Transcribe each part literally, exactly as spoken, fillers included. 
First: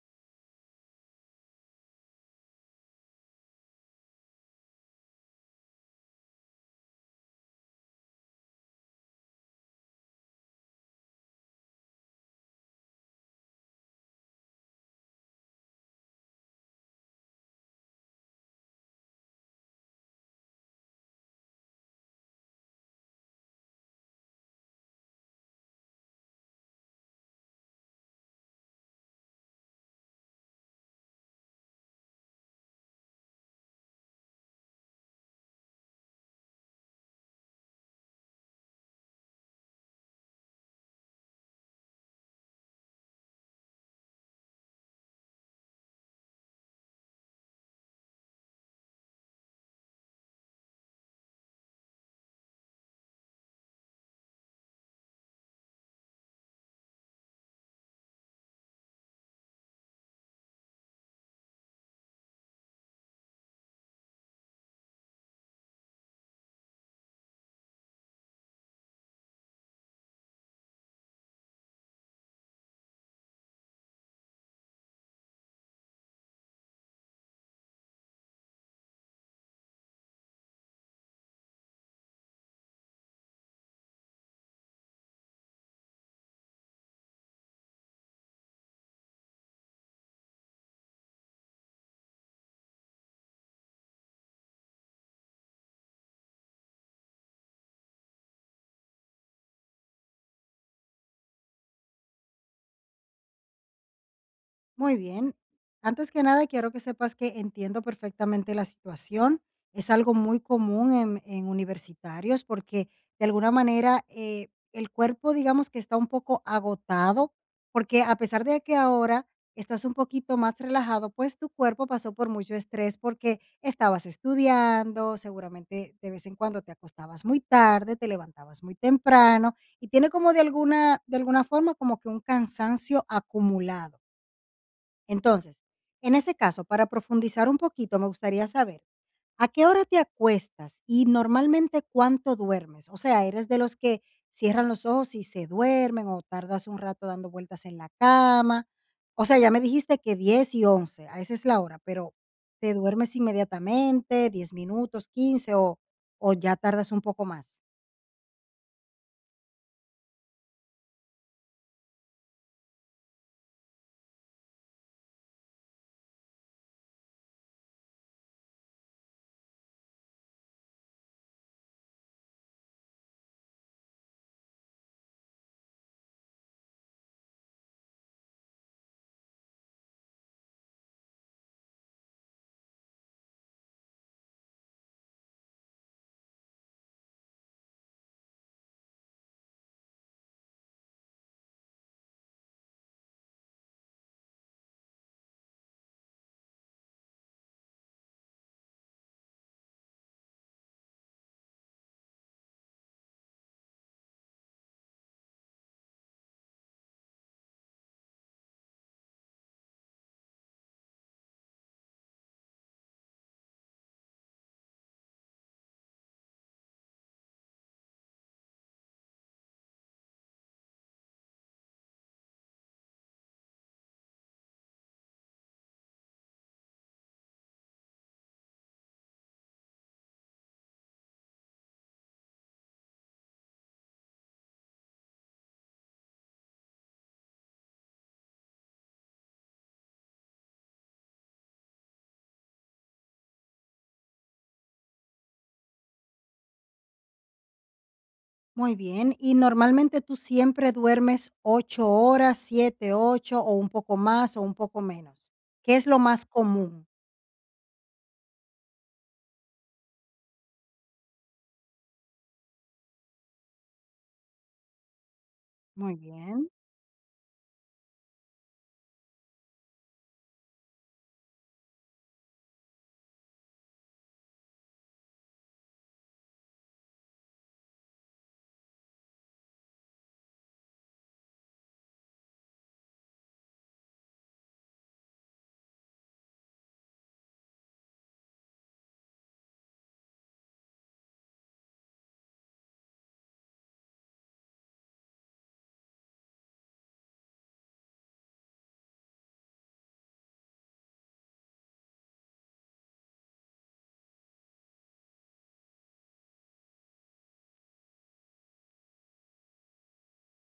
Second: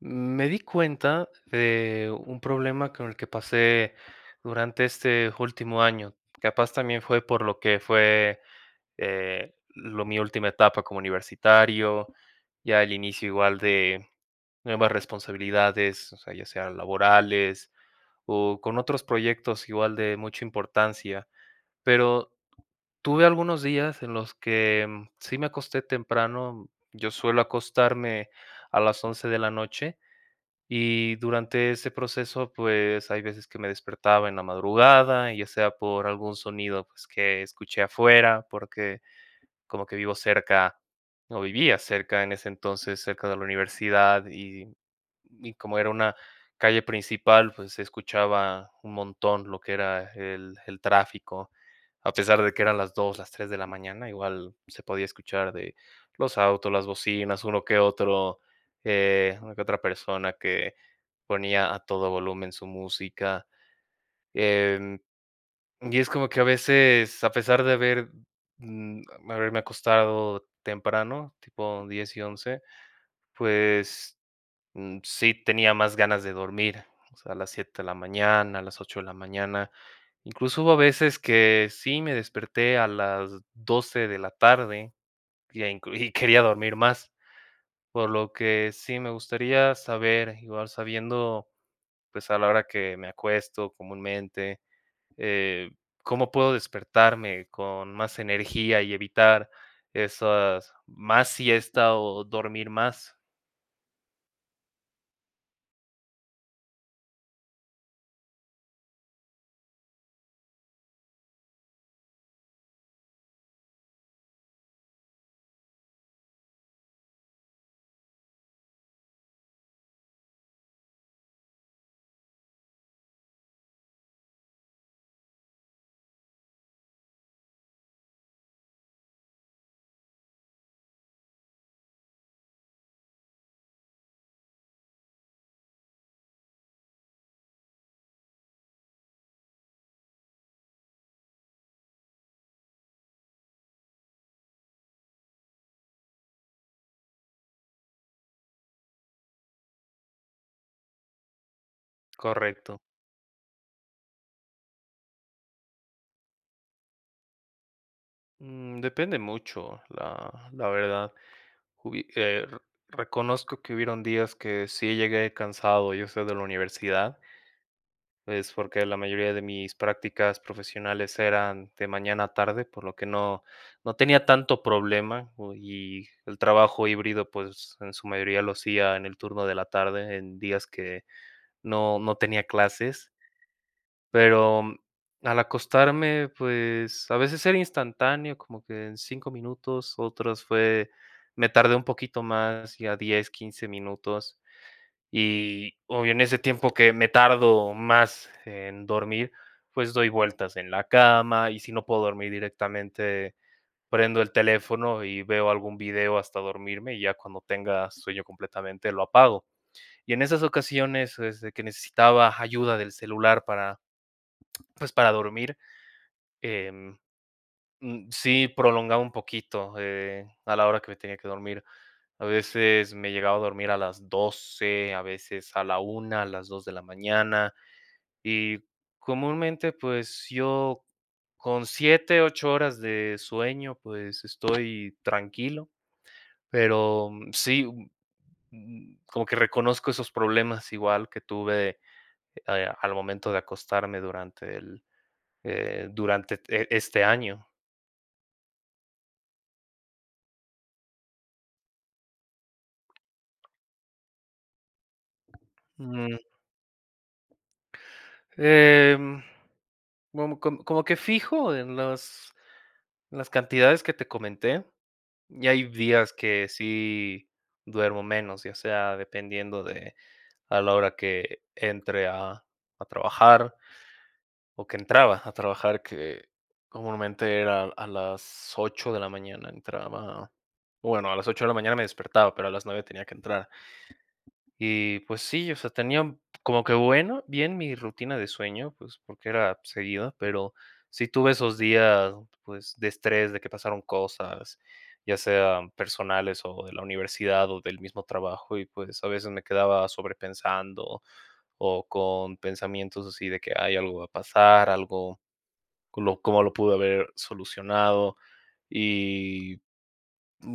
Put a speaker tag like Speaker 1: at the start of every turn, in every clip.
Speaker 1: Me di cuenta de un problema con el que pasé durante este último año. Capaz también fue por lo que fue eh, lo, mi última etapa como universitario, ya el inicio igual de nuevas responsabilidades, o sea, ya sean laborales o con otros proyectos igual de mucha importancia. Pero tuve algunos días en los que mm, sí me acosté temprano. Yo suelo acostarme a las once de la noche, y durante ese proceso, pues, hay veces que me despertaba en la madrugada, ya sea por algún sonido, pues, que escuché afuera, porque como que vivo cerca, o vivía cerca en ese entonces, cerca de la universidad, y, y como era una calle principal, pues se escuchaba un montón lo que era el, el tráfico. A pesar de que eran las dos, las tres de la mañana, igual se podía escuchar de los autos, las bocinas, uno que otro, eh, una que otra persona que ponía a todo volumen su música. em, y es como que a veces, a pesar de haber, mm, haberme acostado temprano, tipo diez y once, pues, mm, sí tenía más ganas de dormir, o sea, a las siete de la mañana, a las ocho de la mañana. Incluso hubo veces que sí me desperté a las doce de la tarde y a inclu y quería dormir más, por lo que sí me gustaría saber, igual sabiendo, pues, a la hora que me acuesto comúnmente, eh, cómo puedo despertarme con más energía y evitar esas más siesta o dormir más.
Speaker 2: Muy bien. Antes que nada, quiero que sepas que entiendo perfectamente la situación. Es algo muy común en, en universitarios porque de alguna manera eh, el cuerpo, digamos que está un poco agotado, porque a pesar de que ahora estás un poquito más relajado, pues tu cuerpo pasó por mucho estrés porque estabas estudiando, seguramente de vez en cuando te acostabas muy tarde, te levantabas muy temprano y tiene como de alguna, de alguna forma como que un cansancio acumulado. Entonces, en ese caso, para profundizar un poquito, me gustaría saber, ¿a qué hora te acuestas y normalmente cuánto duermes? O sea, ¿eres de los que cierran los ojos y se duermen o tardas un rato dando vueltas en la cama? O sea, ya me dijiste que diez y once, a esa es la hora, pero ¿te
Speaker 1: Correcto.
Speaker 2: duermes inmediatamente, diez minutos, quince o, o ya tardas un poco más?
Speaker 1: Mm, depende mucho, la, la verdad. Hubi- eh, r- reconozco que hubieron días que sí llegué cansado, yo sé, de la universidad. Es porque la mayoría de mis prácticas profesionales eran de mañana a tarde, por lo que no no tenía tanto problema, o y el trabajo híbrido, pues, en su mayoría lo hacía en el turno de la tarde, en días que no no tenía clases, pero, mm, al acostarme, pues, a veces era instantáneo, como que en cinco minutos; otras fue me tardé un poquito más, ya diez, quince minutos. Y o en ese tiempo que me tardo más en dormir, pues doy vueltas en la cama, y si no puedo dormir directamente, prendo el teléfono y veo algún video hasta dormirme, y ya cuando tenga sueño completamente lo apago. Y en esas ocasiones, este, que necesitaba ayuda del celular para, pues, para dormir, em, mm, sí prolongaba un poquito, eh, a la hora que me tenía que dormir. A veces me llegaba a dormir a las doce, a veces a la una, a las dos de la mañana. Y comúnmente, pues yo con siete ocho horas de sueño, pues estoy tranquilo, pero mm, sí, mm, mm, como que reconozco esos problemas igual que tuve, eh, al momento de acostarme durante el, eh, durante e- este año.
Speaker 2: Muy bien. ¿Y normalmente tú siempre duermes ocho horas, siete ocho o un poco más o un poco menos? ¿Qué es lo
Speaker 1: Mm,
Speaker 2: más común?
Speaker 1: em, como, como- como que fijo en las, en las cantidades que te comenté. Y hay
Speaker 2: Muy
Speaker 1: días que
Speaker 2: bien.
Speaker 1: sí duermo menos, ya sea dependiendo de a la hora que entre a a trabajar, o que entraba a trabajar, que comúnmente era a las ocho de la mañana, entraba bueno, a las ocho de la mañana me despertaba, pero a las nueve tenía que entrar. Y pues sí, o sea, tenía como que, bueno, bien mi rutina de sueño, pues porque era seguida, pero sí tuve esos días, pues, de estrés, de que pasaron cosas, ya sean personales o de la universidad o del mismo trabajo, y pues a veces me quedaba sobrepensando, o con pensamientos así de que hay algo va a pasar, algo, lo- cómo lo pude haber solucionado, y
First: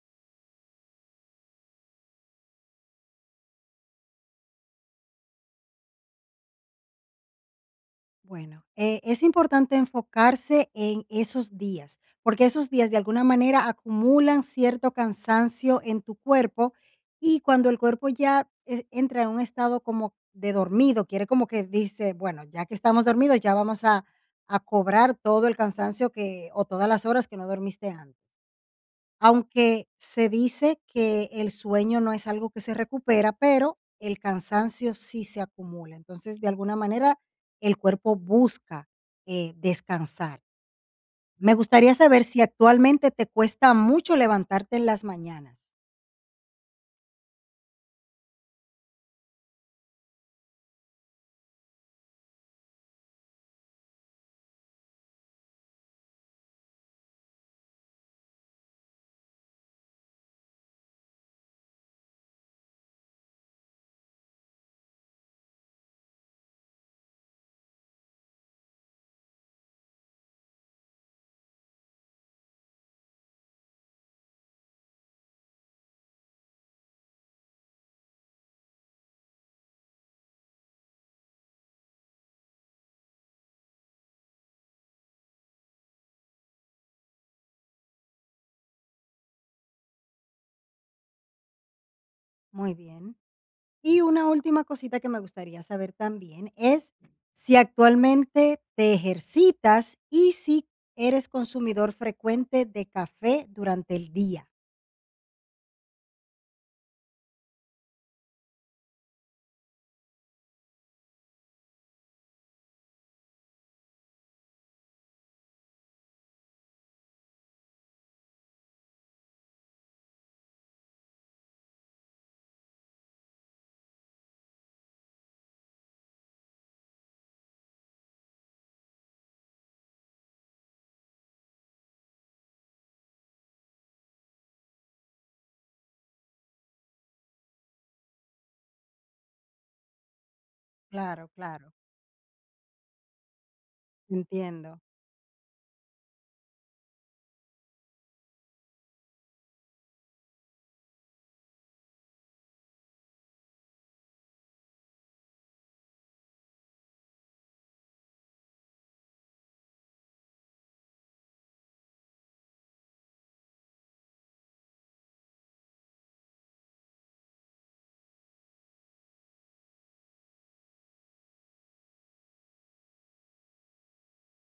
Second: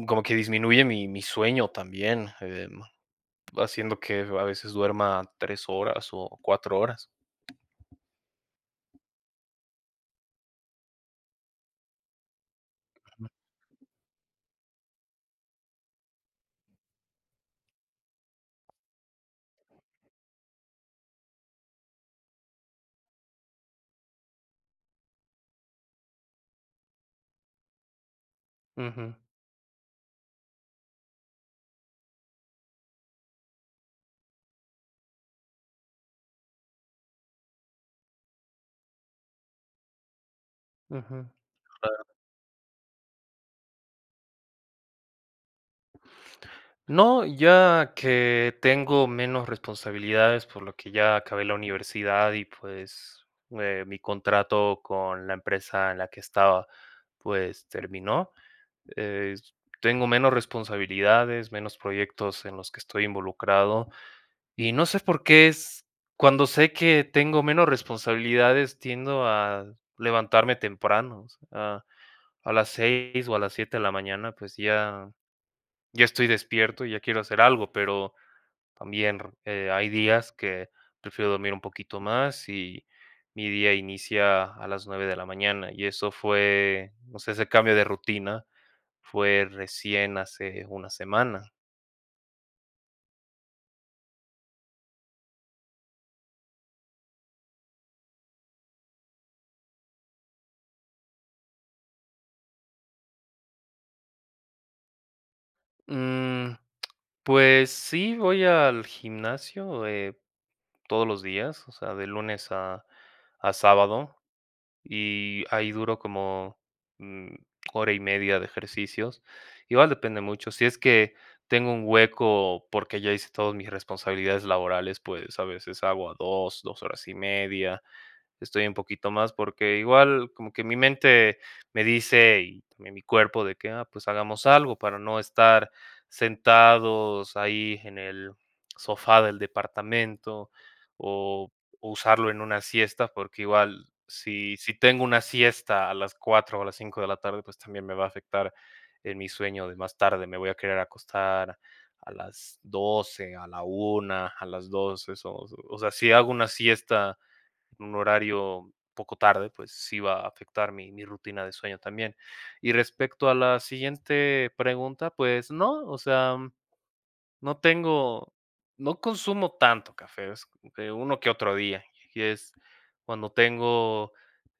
Speaker 1: como que disminuye mi, mi sueño también, eh, haciendo que a veces duerma tres horas o cuatro horas.
Speaker 2: Bueno, eh, es importante enfocarse en esos días, porque esos días de alguna manera acumulan cierto cansancio en tu cuerpo y cuando el cuerpo ya eh, entra en un estado como de dormido, quiere como que dice, bueno, ya que estamos dormidos, ya vamos a, a cobrar todo el cansancio que o todas las horas que no dormiste antes.
Speaker 1: Ujú,
Speaker 2: Aunque se dice que el sueño no es algo que se recupera, pero el cansancio sí se acumula. Entonces, de alguna manera, el cuerpo busca, eh, descansar.
Speaker 1: ujú.
Speaker 2: Me gustaría
Speaker 1: Claro.
Speaker 2: saber si actualmente te cuesta mucho levantarte en las mañanas.
Speaker 1: No, ya que tengo menos responsabilidades, por lo que ya acabé la universidad, y pues, eh, mi contrato con la empresa en la que estaba, pues, terminó. Eh, Tengo menos responsabilidades, menos proyectos en los que estoy involucrado. Y no sé por qué es, cuando sé que tengo menos responsabilidades, tiendo a levantarme temprano, o sea, a las seis o a las siete de la mañana, pues ya ya estoy despierto y ya quiero hacer algo, pero también, eh, hay días que prefiero dormir un poquito más, y mi día inicia a las nueve de la mañana, y eso fue, no sé, ese cambio de rutina fue recién hace una semana.
Speaker 2: Muy bien. Y una última cosita que me gustaría saber también es si actualmente te ejercitas y si eres consumidor frecuente de café durante el día.
Speaker 1: Mm, pues sí, voy al gimnasio, eh, todos los días, o sea, de lunes a, a sábado, y ahí duro como mm, hora y media de ejercicios. Igual depende mucho. Si es que tengo un hueco porque ya hice todas mis responsabilidades laborales, pues a veces hago a dos, dos horas y media, estoy un poquito más, porque igual como que mi mente me dice, y también mi cuerpo, de que, ah, pues hagamos algo para no estar sentados ahí en el sofá del departamento,
Speaker 2: Claro,
Speaker 1: o,
Speaker 2: claro.
Speaker 1: o usarlo en una siesta, porque igual si,
Speaker 2: Entiendo.
Speaker 1: si tengo una siesta a las cuatro o a las cinco de la tarde, pues también me va a afectar en mi sueño de más tarde. Me voy a querer acostar a las doce, a la una, a las dos, eso. O sea, si hago una siesta en un horario poco tarde, pues sí va a afectar mi, mi rutina de sueño también. Y respecto a la siguiente pregunta, pues no, o sea, no tengo, no consumo tanto café, es como que uno que otro día. Y es cuando tengo,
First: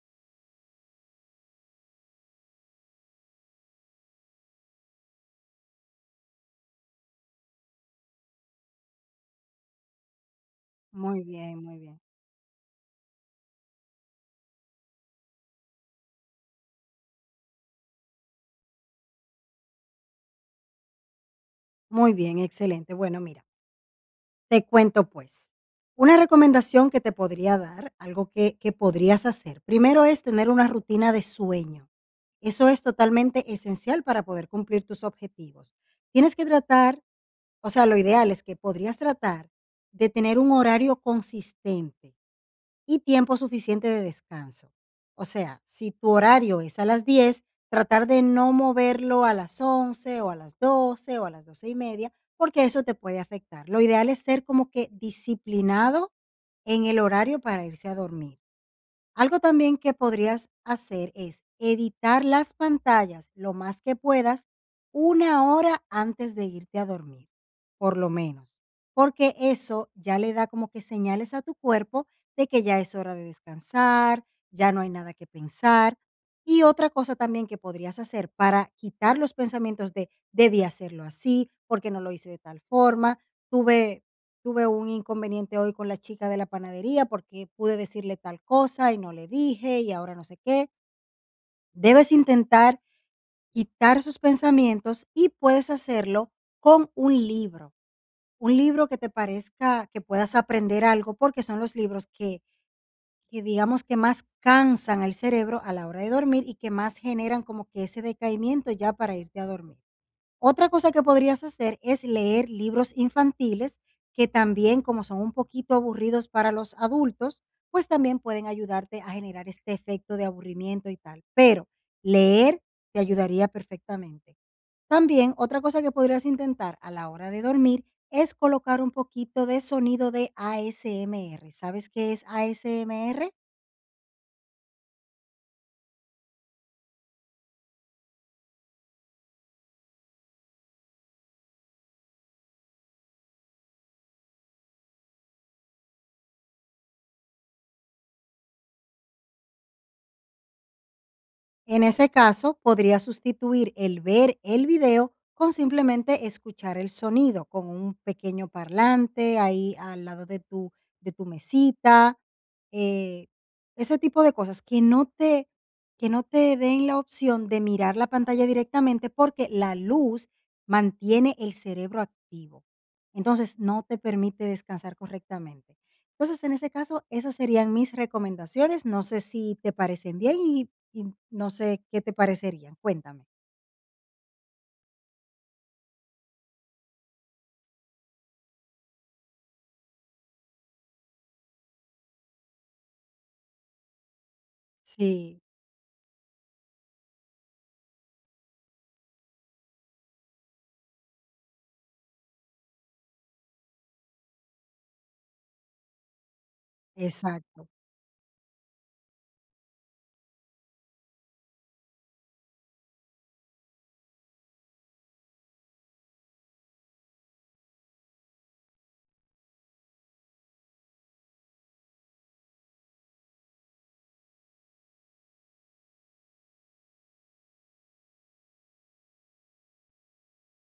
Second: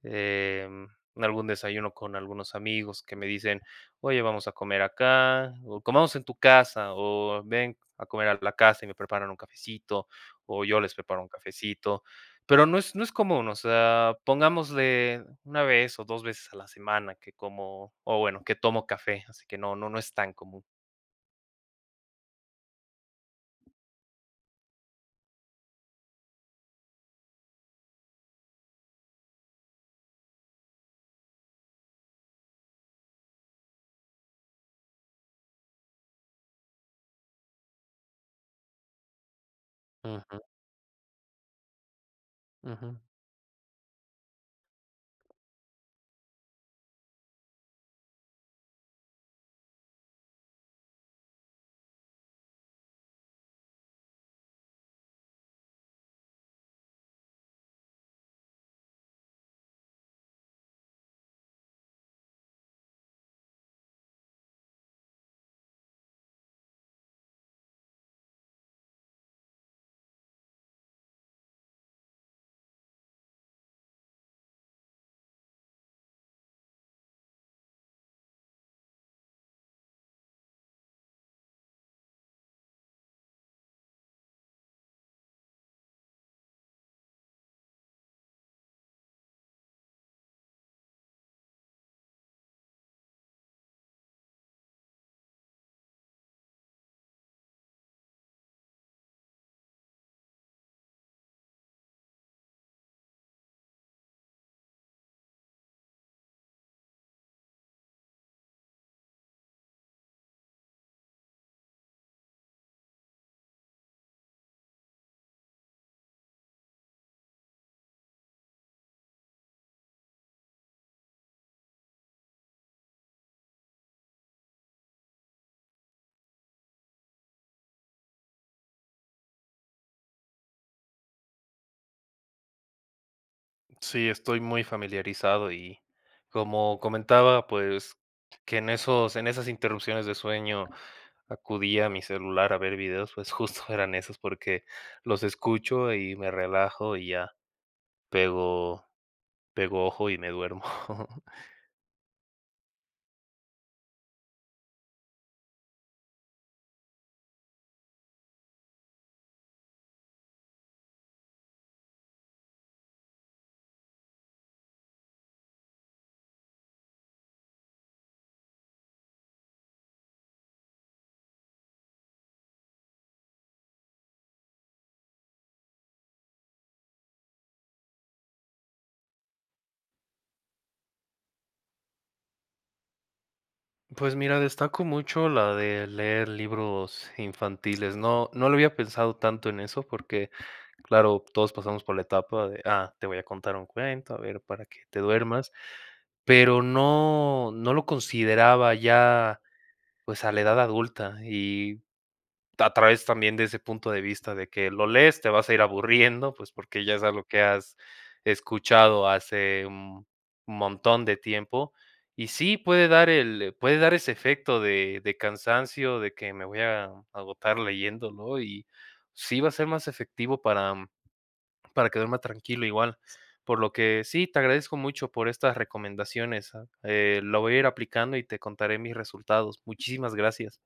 Speaker 1: em, algún desayuno con algunos amigos que me dicen: "Oye, vamos a comer acá, o comamos en tu casa, o ven a comer a la casa", y me preparan un cafecito, o yo les preparo
Speaker 2: Muy
Speaker 1: un
Speaker 2: bien, muy bien.
Speaker 1: cafecito, pero no es no es común, o sea, pongámosle una vez o dos veces a la semana que como o bueno, que tomo café, así que no no no es tan común.
Speaker 2: Muy bien, excelente. Bueno, mira, te cuento pues. Una recomendación que te podría dar, algo que, que podrías hacer, primero es tener una rutina de sueño. Eso es totalmente esencial para poder cumplir tus objetivos. Tienes que tratar, o sea, lo ideal es que podrías tratar de tener
Speaker 1: Ujú,
Speaker 2: un horario consistente
Speaker 1: ujú.
Speaker 2: y tiempo suficiente de descanso. O sea, si tu horario es a las diez, tratar de no moverlo a las once o a las doce o a las doce y media, porque eso te puede afectar. Lo ideal es ser como que disciplinado en el horario para irse a dormir. Algo también que podrías hacer es evitar las pantallas lo más que puedas una hora antes de irte a dormir, por lo menos, porque eso ya le da como que señales a tu cuerpo de que ya es hora de descansar, ya no hay nada que pensar. Y otra cosa también que podrías hacer para quitar los pensamientos de debí hacerlo así, porque no lo hice de tal forma, tuve tuve un inconveniente hoy con la chica de la panadería porque pude decirle tal cosa y no le dije y ahora no sé qué. Debes intentar quitar sus pensamientos y puedes hacerlo con un libro, un libro que te parezca que puedas aprender algo porque son los libros que, que digamos que más cansan el cerebro a la hora de dormir y que más generan como que ese decaimiento ya para irte a dormir. Otra cosa que podrías hacer es leer libros infantiles que también, como son un poquito aburridos para los adultos, pues también pueden ayudarte a generar este efecto de aburrimiento y tal. Pero leer te ayudaría perfectamente. También otra cosa que podrías intentar a la hora de dormir es colocar un poquito de sonido de A S M R. ¿Sabes qué es A S M R?
Speaker 1: Sí, estoy muy familiarizado, y como comentaba, pues, que en esos, en esas interrupciones de sueño acudía a mi celular a ver videos, pues justo eran esos porque los escucho y me relajo, y ya pego, pego ojo y me duermo.
Speaker 2: En ese caso, podría sustituir el ver el video con simplemente escuchar el sonido, con un pequeño parlante ahí al lado de tu, de tu mesita, eh, ese tipo de cosas que no, te, que no te den la opción de mirar la pantalla directamente porque la luz mantiene el cerebro activo. Entonces, no te permite descansar correctamente. Entonces, en ese caso, esas serían mis recomendaciones. No sé si te parecen bien y y no sé, ¿qué te parecerían? Cuéntame.
Speaker 1: Pues mira, destaco mucho la de leer libros infantiles. No, no lo había pensado tanto en eso porque, claro, todos pasamos por la etapa de, ah, te voy a contar un cuento, a ver, para que te
Speaker 2: Sí,
Speaker 1: duermas, pero no no lo consideraba ya, pues, a la edad adulta, y a través también de ese punto de vista de que lo lees, te vas a ir aburriendo, pues, porque ya es algo que
Speaker 2: exacto.
Speaker 1: has escuchado hace un montón de tiempo, y sí, puede dar, el puede dar ese efecto de de cansancio, de que me voy a agotar leyéndolo, y sí va a ser más efectivo para para que duerma tranquilo igual. Por lo que sí, te agradezco mucho por estas recomendaciones. ah, eh, lo voy a ir aplicando y te contaré mis resultados. Muchísimas gracias.